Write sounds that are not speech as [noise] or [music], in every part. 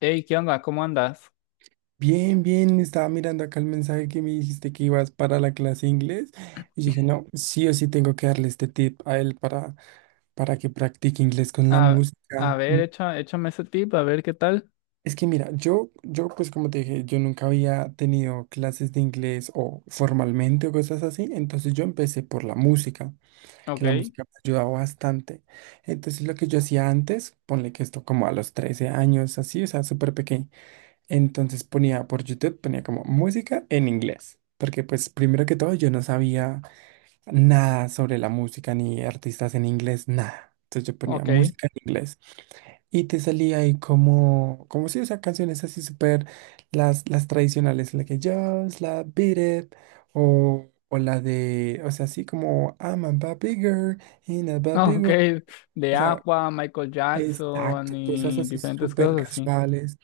Hey, ¿qué onda? ¿Cómo andas? Bien, bien, estaba mirando acá el mensaje que me dijiste que ibas para la clase de inglés y dije, no, sí o sí tengo que darle este tip a él para que practique inglés con la A, a música. ver, échame ese tip, a ver qué tal. Es que mira, yo pues como te dije, yo nunca había tenido clases de inglés o formalmente o cosas así, entonces yo empecé por la música, Ok, que la música me ayudaba bastante. Entonces lo que yo hacía antes, ponle que esto como a los 13 años, así, o sea, súper pequeño. Entonces ponía por YouTube, ponía como música en inglés, porque pues primero que todo yo no sabía nada sobre la música ni artistas en inglés, nada. Entonces yo ponía ok, música en inglés y te salía ahí como si, o sea, canciones así súper, las tradicionales, la que Just la Beat It o la de, o sea, así como I'm a bad bigger in a [laughs] bad big ok. world. De O sea, Aqua, Michael exacto, Jackson cosas y así diferentes súper cosas así. casuales.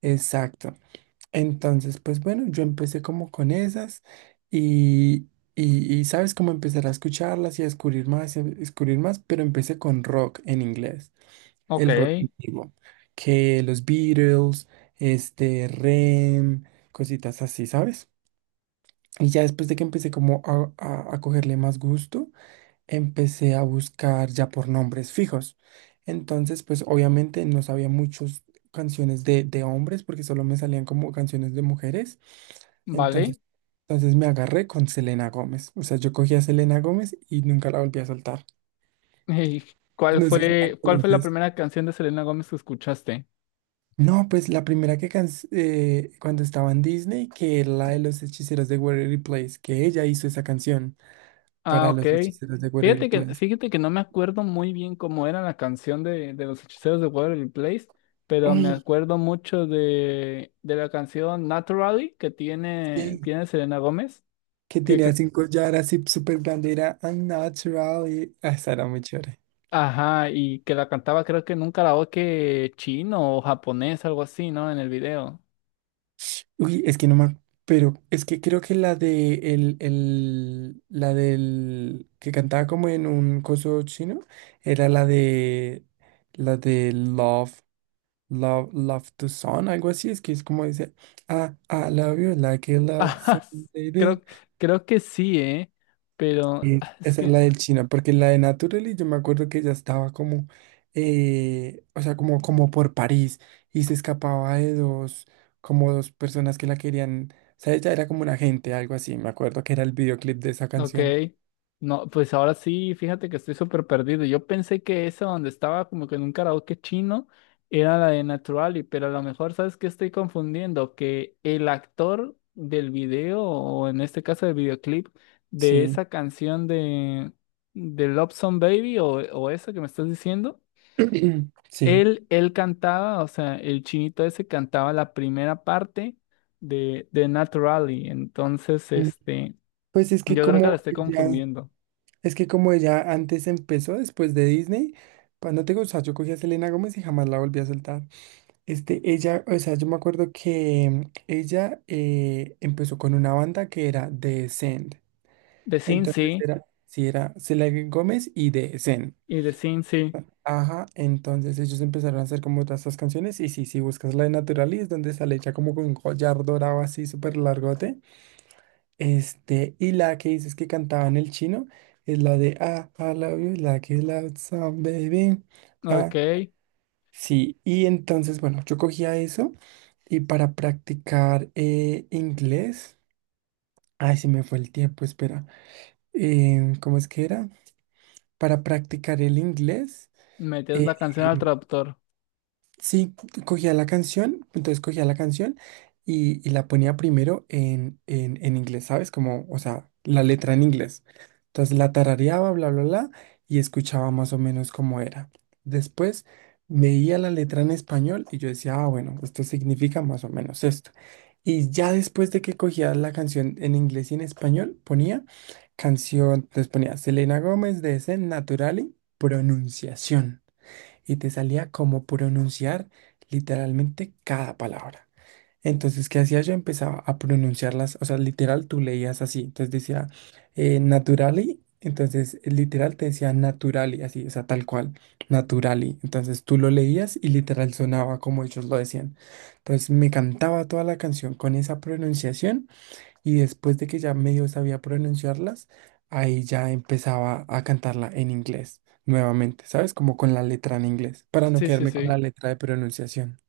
Exacto. Entonces, pues bueno, yo empecé como con esas y, y, sabes, cómo empezar a escucharlas y a descubrir más, y a descubrir más, pero empecé con rock en inglés, Ok, el rock antiguo, que los Beatles, Rem, cositas así, ¿sabes? Y ya después de que empecé como a, a cogerle más gusto, empecé a buscar ya por nombres fijos. Entonces, pues obviamente no sabía muchas canciones de hombres porque solo me salían como canciones de mujeres. vale. Entonces, entonces me agarré con Selena Gómez. O sea, yo cogí a Selena Gómez y nunca la volví a soltar. [laughs] ¿Y cuál No sé si la fue, cuál fue la conoces. primera canción de Selena Gómez que escuchaste? No, pues la primera que can- cuando estaba en Disney, que era la de los hechiceros de Waverly Place, que ella hizo esa canción Ah, para ok. los hechiceros de Waverly Fíjate que, Place. fíjate que no me acuerdo muy bien cómo era la canción de los hechiceros de Waverly Place, pero me Uy, acuerdo mucho de la canción Naturally que tiene, sí. tiene Selena Gómez. Que Que, tenía que- así un collar así súper grande, era unnatural y ah, esa era muy chévere. ajá, y que la cantaba creo que en un karaoke chino o japonés, algo así, ¿no? En el video. Uy, es que no me... Pero es que creo que la de la del que cantaba como en un coso chino era la de Love, Love, Love to Sun, algo así, es que es como dice, ah, I love you like a [laughs] lot. Ajá, creo, creo que sí, ¿eh? Pero Sí, ah, es esa es la que del China, porque la de Naturally yo me acuerdo que ella estaba como, o sea, como por París y se escapaba de dos, como dos personas que la querían, o sea, ella era como un agente, algo así, me acuerdo que era el videoclip de esa ok, canción. no, pues ahora sí, fíjate que estoy súper perdido. Yo pensé que esa donde estaba como que en un karaoke chino era la de Naturally, pero a lo mejor sabes que estoy confundiendo, que el actor del video, o en este caso del videoclip, de Sí, esa canción de Love Song Baby o esa que me estás diciendo, [clears throat] sí. él cantaba, o sea, el chinito ese cantaba la primera parte de Naturally. Entonces, Mm, este, Pues es que yo creo que la como estoy ella, confundiendo. es que como ella antes empezó después de Disney, cuando te gusta, yo cogí a Selena Gómez y jamás la volví a soltar. Ella, o sea, yo me acuerdo que ella empezó con una banda que era The Send. The Sin Entonces sí. era, sí, era Selena Gómez y The Send. Y The Sin sí. Ajá, entonces ellos empezaron a hacer como todas estas canciones. Y sí, si buscas la de Naturalis, donde sale ella como con un collar dorado así súper largote. Y la que dices que cantaba en el chino es la de ah, I love you like a loud song, baby. Ok. Ah, sí. Y entonces, bueno, yo cogía eso. Y para practicar inglés, ay, se me fue el tiempo, espera. ¿Cómo es que era? Para practicar el inglés, Metías eh, la canción al traductor. sí, cogía la canción, entonces cogía la canción y la ponía primero en, en inglés, ¿sabes? Como, o sea, la letra en inglés. Entonces la tarareaba, bla, bla, bla, y escuchaba más o menos cómo era. Después veía la letra en español y yo decía, ah, bueno, esto significa más o menos esto. Y ya después de que cogía la canción en inglés y en español, ponía canción, entonces ponía Selena Gómez de Zen Naturali, pronunciación y te salía como pronunciar literalmente cada palabra. Entonces, ¿qué hacía yo? Empezaba a pronunciarlas, o sea, literal tú leías así, entonces decía naturally, entonces literal te decía naturally, así, o sea, tal cual, naturally. Entonces tú lo leías y literal sonaba como ellos lo decían. Entonces me cantaba toda la canción con esa pronunciación y después de que ya medio sabía pronunciarlas, ahí ya empezaba a cantarla en inglés nuevamente, ¿sabes? Como con la letra en inglés, para no Sí, sí, quedarme con la sí. letra de pronunciación.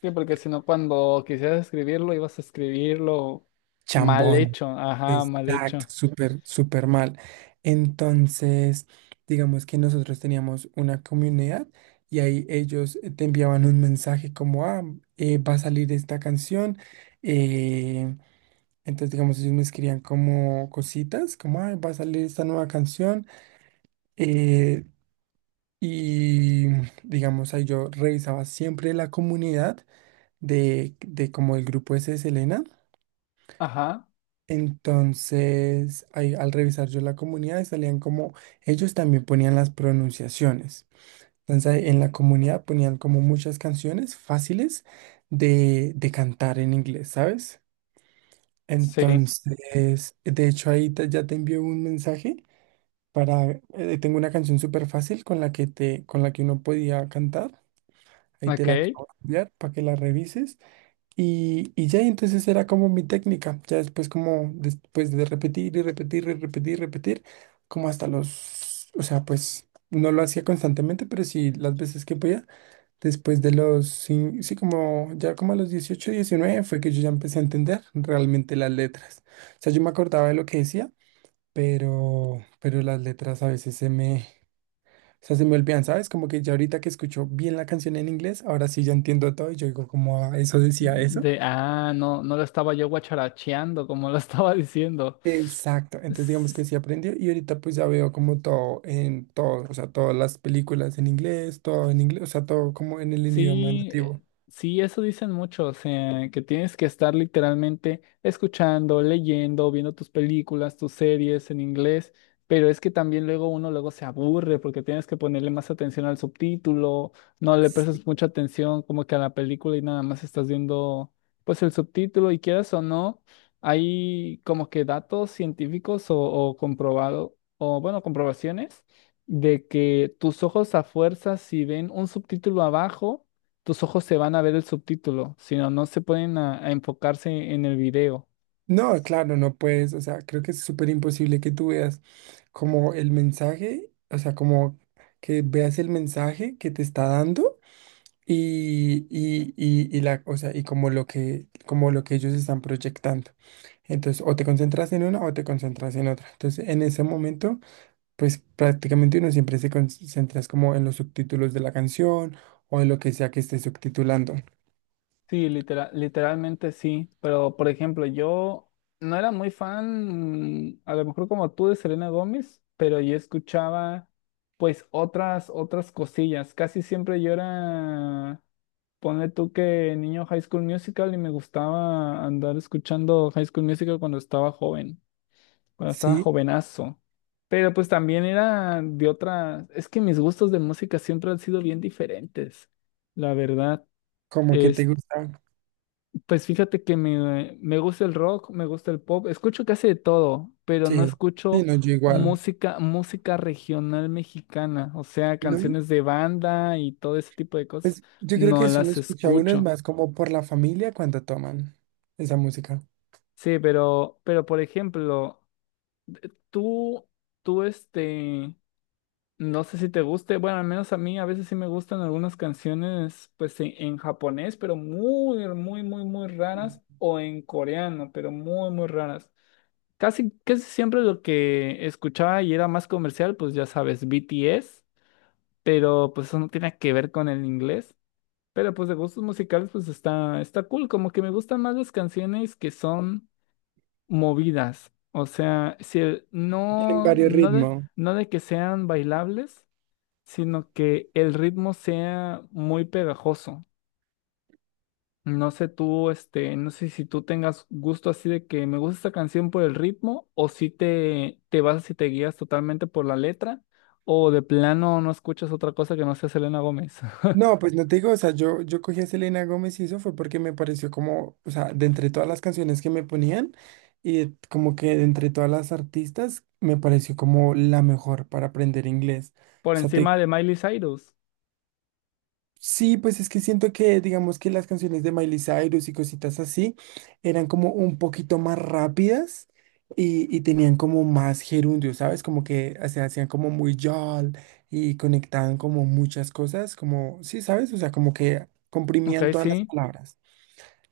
Sí, porque si no, cuando quisieras escribirlo, ibas a escribirlo mal Chambón. hecho. Ajá, mal Exacto, hecho. súper, súper mal. Entonces, digamos que nosotros teníamos una comunidad y ahí ellos te enviaban un mensaje como, ah, va a salir esta canción. eh, entonces, digamos, ellos me escribían como cositas, como, ah, va a salir esta nueva canción. Eh, y digamos, ahí yo revisaba siempre la comunidad de como el grupo ese de Selena. Ajá. Entonces, ahí, al revisar yo la comunidad, salían como ellos también ponían las pronunciaciones. Entonces, ahí en la comunidad ponían como muchas canciones fáciles de cantar en inglés, ¿sabes? Sí. Entonces, de hecho, ahí te- ya te envió un mensaje para, tengo una canción súper fácil con la que te, con la que uno podía cantar. Ahí te Ok. la acabo de enviar para que la revises. Y entonces era como mi técnica. Ya después, como después de repetir y repetir y repetir y repetir, como hasta los. O sea, pues no lo hacía constantemente, pero sí las veces que podía. Después de los. Sí, sí, como ya como a los 18, 19 fue que yo ya empecé a entender realmente las letras. O sea, yo me acordaba de lo que decía, pero las letras a veces se me, sea, se me olvidan, ¿sabes? Como que ya ahorita que escucho bien la canción en inglés, ahora sí ya entiendo todo y yo digo como, "Ah, eso decía eso". No, no lo estaba yo guacharacheando como lo [laughs] estaba diciendo. Exacto, entonces digamos que sí aprendió y ahorita pues ya veo como todo en todo, o sea, todas las películas en inglés, todo en inglés, o sea, todo como en el idioma Sí, nativo. sí, eso dicen muchos, o sea, que tienes que estar literalmente escuchando, leyendo, viendo tus películas, tus series en inglés, pero es que también luego uno luego se aburre porque tienes que ponerle más atención al subtítulo, no le Sí. prestas mucha atención como que a la película y nada más estás viendo pues el subtítulo y quieras o no, hay como que datos científicos o comprobado, o bueno, comprobaciones de que tus ojos a fuerza, si ven un subtítulo abajo, tus ojos se van a ver el subtítulo, sino no se pueden a enfocarse en el video. No, claro, no puedes, o sea, creo que es súper imposible que tú veas como el mensaje, o sea, como que veas el mensaje que te está dando. Y la, o sea, y como lo que ellos están proyectando. Entonces, o te concentras en una o te concentras en otra. Entonces, en ese momento, pues prácticamente uno siempre se concentra es como en los subtítulos de la canción o en lo que sea que esté subtitulando. Sí, literalmente sí, pero por ejemplo, yo no era muy fan, a lo mejor como tú de Selena Gómez, pero yo escuchaba pues otras cosillas. Casi siempre yo era, ponle tú que niño High School Musical y me gustaba andar escuchando High School Musical cuando estaba joven, cuando estaba Sí, jovenazo. Pero pues también era de otra, es que mis gustos de música siempre han sido bien diferentes, la verdad. como que te Es, gusta. pues fíjate que me gusta el rock, me gusta el pop, escucho casi de todo, pero no Sí, sí, escucho no, yo igual. música, música regional mexicana, o sea, No, canciones de banda y todo ese tipo de cosas, pues yo creo que no eso lo las escucha uno es escucho. más como por la familia cuando toman esa música. Sí, pero por ejemplo, tú, tú este. No sé si te guste, bueno, al menos a mí a veces sí me gustan algunas canciones pues en japonés, pero muy, muy, muy, muy raras, o en coreano, pero muy, muy raras. Casi, casi siempre lo que escuchaba y era más comercial, pues ya sabes, BTS, pero pues eso no tiene que ver con el inglés. Pero pues de gustos musicales pues está cool, como que me gustan más las canciones que son movidas, o sea, Tienen no, varios no de, ritmos. no de que sean bailables sino que el ritmo sea muy pegajoso. No sé tú, este, no sé si tú tengas gusto así de que me gusta esta canción por el ritmo, o si te vas y te guías totalmente por la letra, o de plano no escuchas otra cosa que no sea Selena Gómez. [laughs] No, pues no te digo, o sea, yo cogí a Selena Gómez y eso fue porque me pareció como, o sea, de entre todas las canciones que me ponían y de- como que de entre todas las artistas me pareció como la mejor para aprender inglés. Por O sea, encima te de Miley Cyrus. sí, pues es que siento que, digamos que las canciones de Miley Cyrus y cositas así eran como un poquito más rápidas y tenían como más gerundio, ¿sabes? Como que se hacían como muy yol y conectaban como muchas cosas, como, sí, ¿sabes? O sea, como que Ok, comprimían todas las sí. palabras.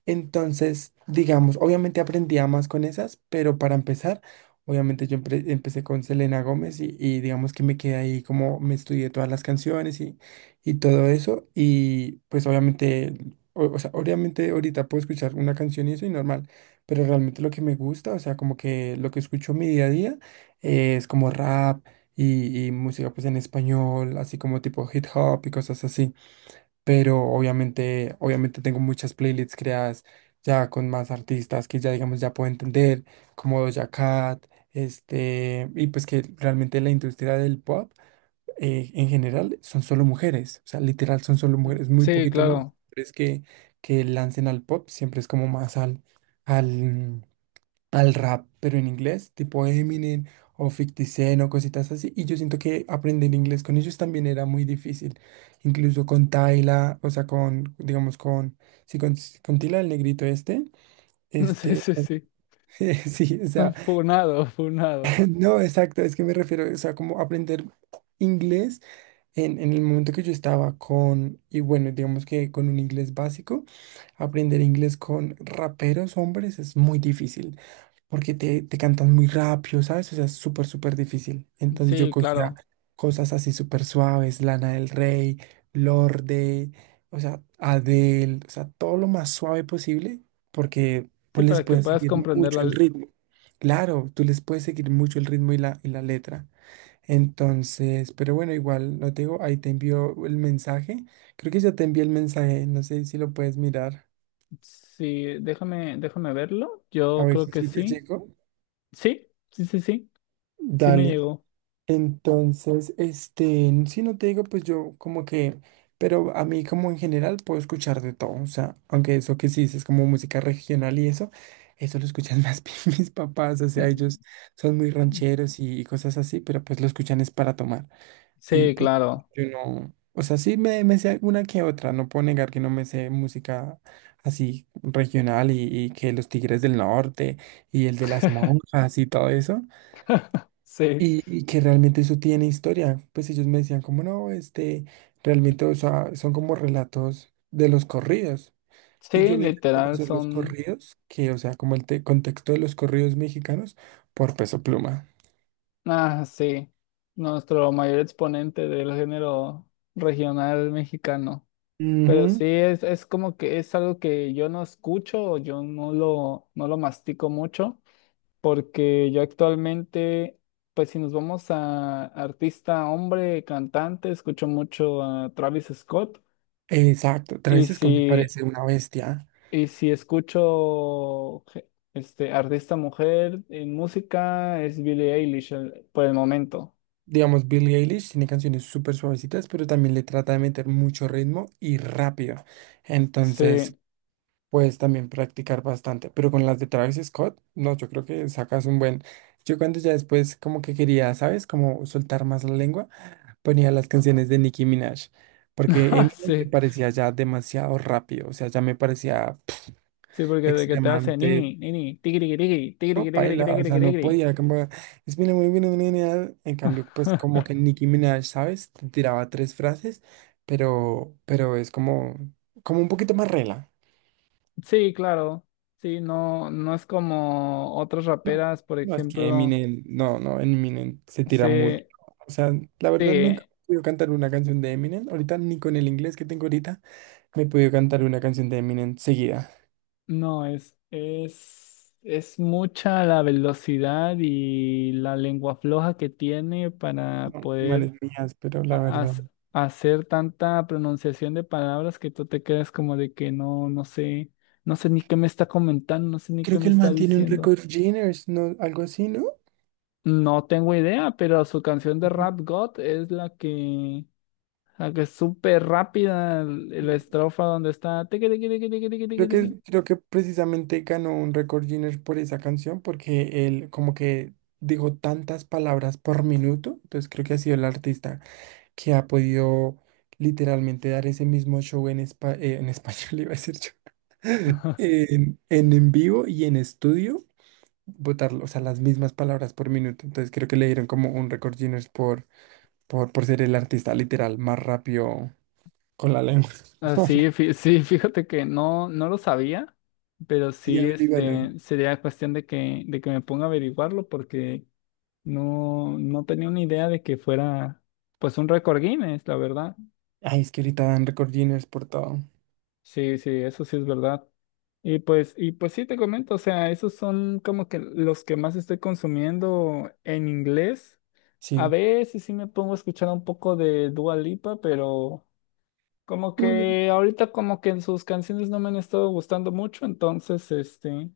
Entonces, digamos, obviamente aprendía más con esas, pero para empezar, obviamente yo empecé con Selena Gómez y digamos que me quedé ahí como me estudié todas las canciones y todo eso. Y pues obviamente, o sea, obviamente ahorita puedo escuchar una canción y eso y normal, pero realmente lo que me gusta, o sea, como que lo que escucho en mi día a día es como rap y música pues en español, así como tipo hip hop y cosas así, pero obviamente tengo muchas playlists creadas ya con más artistas que ya, digamos, ya puedo entender, como Doja Cat, y pues que realmente la industria del pop en general son solo mujeres, o sea, literal son solo mujeres, muy Sí, poquitos los claro. hombres que lancen al pop, siempre es como más al, al, al rap, pero en inglés, tipo Eminem o 50 Cent o cositas así. Y yo siento que aprender inglés con ellos también era muy difícil. Incluso con Tyla, o sea, con, digamos, con, sí, con, Tyla, el negrito este, [laughs] Sí, este, sí, sí. [laughs] sí, o [laughs] sea, Funado, funado. [laughs] no, exacto, es que me refiero, o sea, como aprender inglés en el momento que yo estaba con, y bueno, digamos que con un inglés básico, aprender inglés con raperos hombres es muy difícil, porque te cantan muy rápido, ¿sabes? O sea, es súper, súper difícil. Entonces yo Sí, cogía claro. cosas así súper suaves, Lana del Rey, Lorde, o sea, Adele, o sea, todo lo más suave posible, porque Sí, pues les para que puedes puedas seguir mucho comprenderla. el ritmo. Claro, tú les puedes seguir mucho el ritmo y la letra. Entonces, pero bueno, igual, no te digo, ahí te envío el mensaje. Creo que ya te envié el mensaje, no sé si lo puedes mirar, Sí, déjame verlo. a Yo ver creo si que sí te sí. llegó. Sí, sí, sí, sí, sí me Dale, llegó. entonces, si no te digo, pues yo como que, pero a mí como en general puedo escuchar de todo, o sea, aunque eso que sí es como música regional y eso lo escuchan más [laughs] bien mis papás, o sea, Mm, ellos son muy mm. rancheros y cosas así, pero pues lo escuchan es para tomar. Y Sí, pues claro, yo no, o sea, sí me sé alguna que otra, no puedo negar que no me sé música así regional y que los Tigres del Norte y el de las monjas y todo eso, sí, y que realmente eso tiene historia. Pues ellos me decían como no, realmente, o sea, son como relatos de los corridos. Y yo sí, vine a literal conocer los son, corridos, que, o sea, como el contexto de los corridos mexicanos por Peso Pluma. ah, sí, nuestro mayor exponente del género regional mexicano. Pero Ujú, sí, es como que es algo que yo no escucho, o yo no lo mastico mucho, porque yo actualmente, pues si nos vamos a artista, hombre, cantante, escucho mucho a Travis Scott. exacto, Y Travis Scott me si parece una bestia. y si escucho este artista mujer en música, es Billie Eilish por el momento. Digamos, Billie Eilish tiene canciones súper suavecitas, pero también le trata de meter mucho ritmo y rápido. Entonces, Sí, puedes también practicar bastante. Pero con las de Travis Scott, no, yo creo que sacas un buen. Yo cuando ya después como que quería, ¿sabes? Como soltar más la lengua, ponía las canciones de Nicki Minaj. [laughs] Porque ah, Eminem me sí, parecía ya demasiado rápido, o sea, ya me parecía sí, porque de que te hace extremadamente nini, nini, tigri, tigri, no, tigri, tigri, paila, tigri, o sea, no tigri. podía. Como, es mi muy bien, en cambio, pues como [laughs] que Nicki Minaj, ¿sabes? Te tiraba tres frases, pero es como, como un poquito más rela. Sí, claro. Sí, no, no es como otras No, raperas, por no, es que ejemplo, Eminem, no, Eminem se tira mucho. se, O sea, la verdad sí nunca he podido cantar una canción de Eminem. Ahorita ni con el inglés que tengo ahorita me he podido cantar una canción de Eminem seguida. no, es mucha la velocidad y la lengua floja que tiene para No, manes poder mías, pero la a- verdad. as- hacer tanta pronunciación de palabras que tú te quedas como de que no, no sé, ni qué me está comentando, no sé ni qué Creo me que el está man tiene un diciendo. récord Guinness, ¿no? Algo así, ¿no? No tengo idea, pero su canción de Rap God es la que es súper rápida, la estrofa donde está tiqui, tiqui, tiqui, tiqui, tiqui, Creo tiqui, tiqui. que, creo que precisamente ganó un récord Guinness por esa canción porque él como que dijo tantas palabras por minuto, entonces creo que ha sido el artista que ha podido literalmente dar ese mismo show en, en español, [laughs] iba a decir yo, [laughs] en, en vivo y en estudio, botarlo, o sea, las mismas palabras por minuto, entonces creo que le dieron como un récord Guinness por ser el artista literal más rápido con la lengua. Ah, sí, [laughs] sí, [laughs] fíjate que no, no lo sabía, pero Sí, sí, averígualo. este, sería cuestión de que me ponga a averiguarlo porque no, no tenía una idea de que fuera, pues, un récord Guinness, la verdad. Ay, es que ahorita dan récord Guinness por todo. Sí, sí, eso sí es verdad. Y pues sí te comento, o sea, esos son como que los que más estoy consumiendo en inglés. A Sí. veces sí me pongo a escuchar un poco de Dua Lipa, pero. Como Ujú. que ahorita como que en sus canciones no me han estado gustando mucho, entonces, este,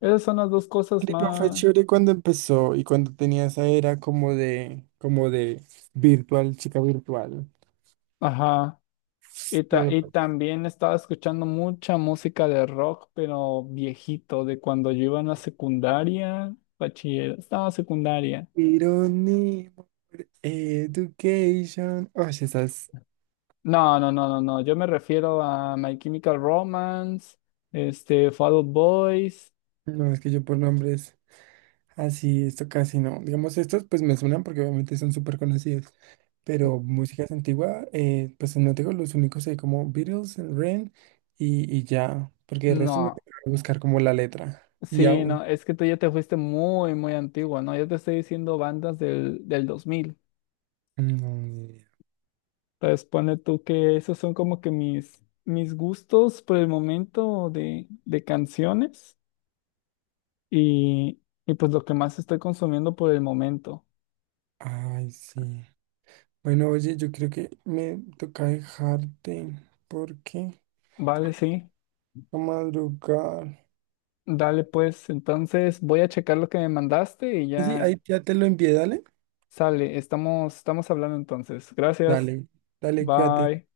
esas son las dos cosas Pero fue más. chévere cuando empezó y cuando tenía esa era como de virtual, chica virtual. Ajá. Y, ta- Pero, y pues, también estaba escuchando mucha música de rock, pero viejito, de cuando yo iba en la secundaria, bachiller, estaba secundaria. Irony, Education. Oye, esas, No, no, no, no, no, yo me refiero a My Chemical Romance, este, Fall Out Boys. no, es que yo por nombres así, esto casi no. Digamos, estos pues me suenan porque obviamente son súper conocidos. Pero músicas antiguas, pues no tengo los únicos ahí como Beatles, Ren y ya. Porque el resto me No, tengo que buscar como la letra. Y sí, aún. no, es que tú ya te fuiste muy, muy antigua, ¿no? Yo te estoy diciendo bandas del 2000. No, ni idea. Entonces, ponle tú que esos son como que mis gustos por el momento de canciones y, y pues lo que más estoy consumiendo por el momento. Ay, sí. Bueno, oye, yo creo que me toca dejarte porque Vale, sí, a madrugar. dale pues. Entonces, voy a checar lo que me mandaste y Sí, ya ahí ya te lo envié, dale. sale. Estamos hablando entonces. Gracias. Dale, dale, cuídate. Bye.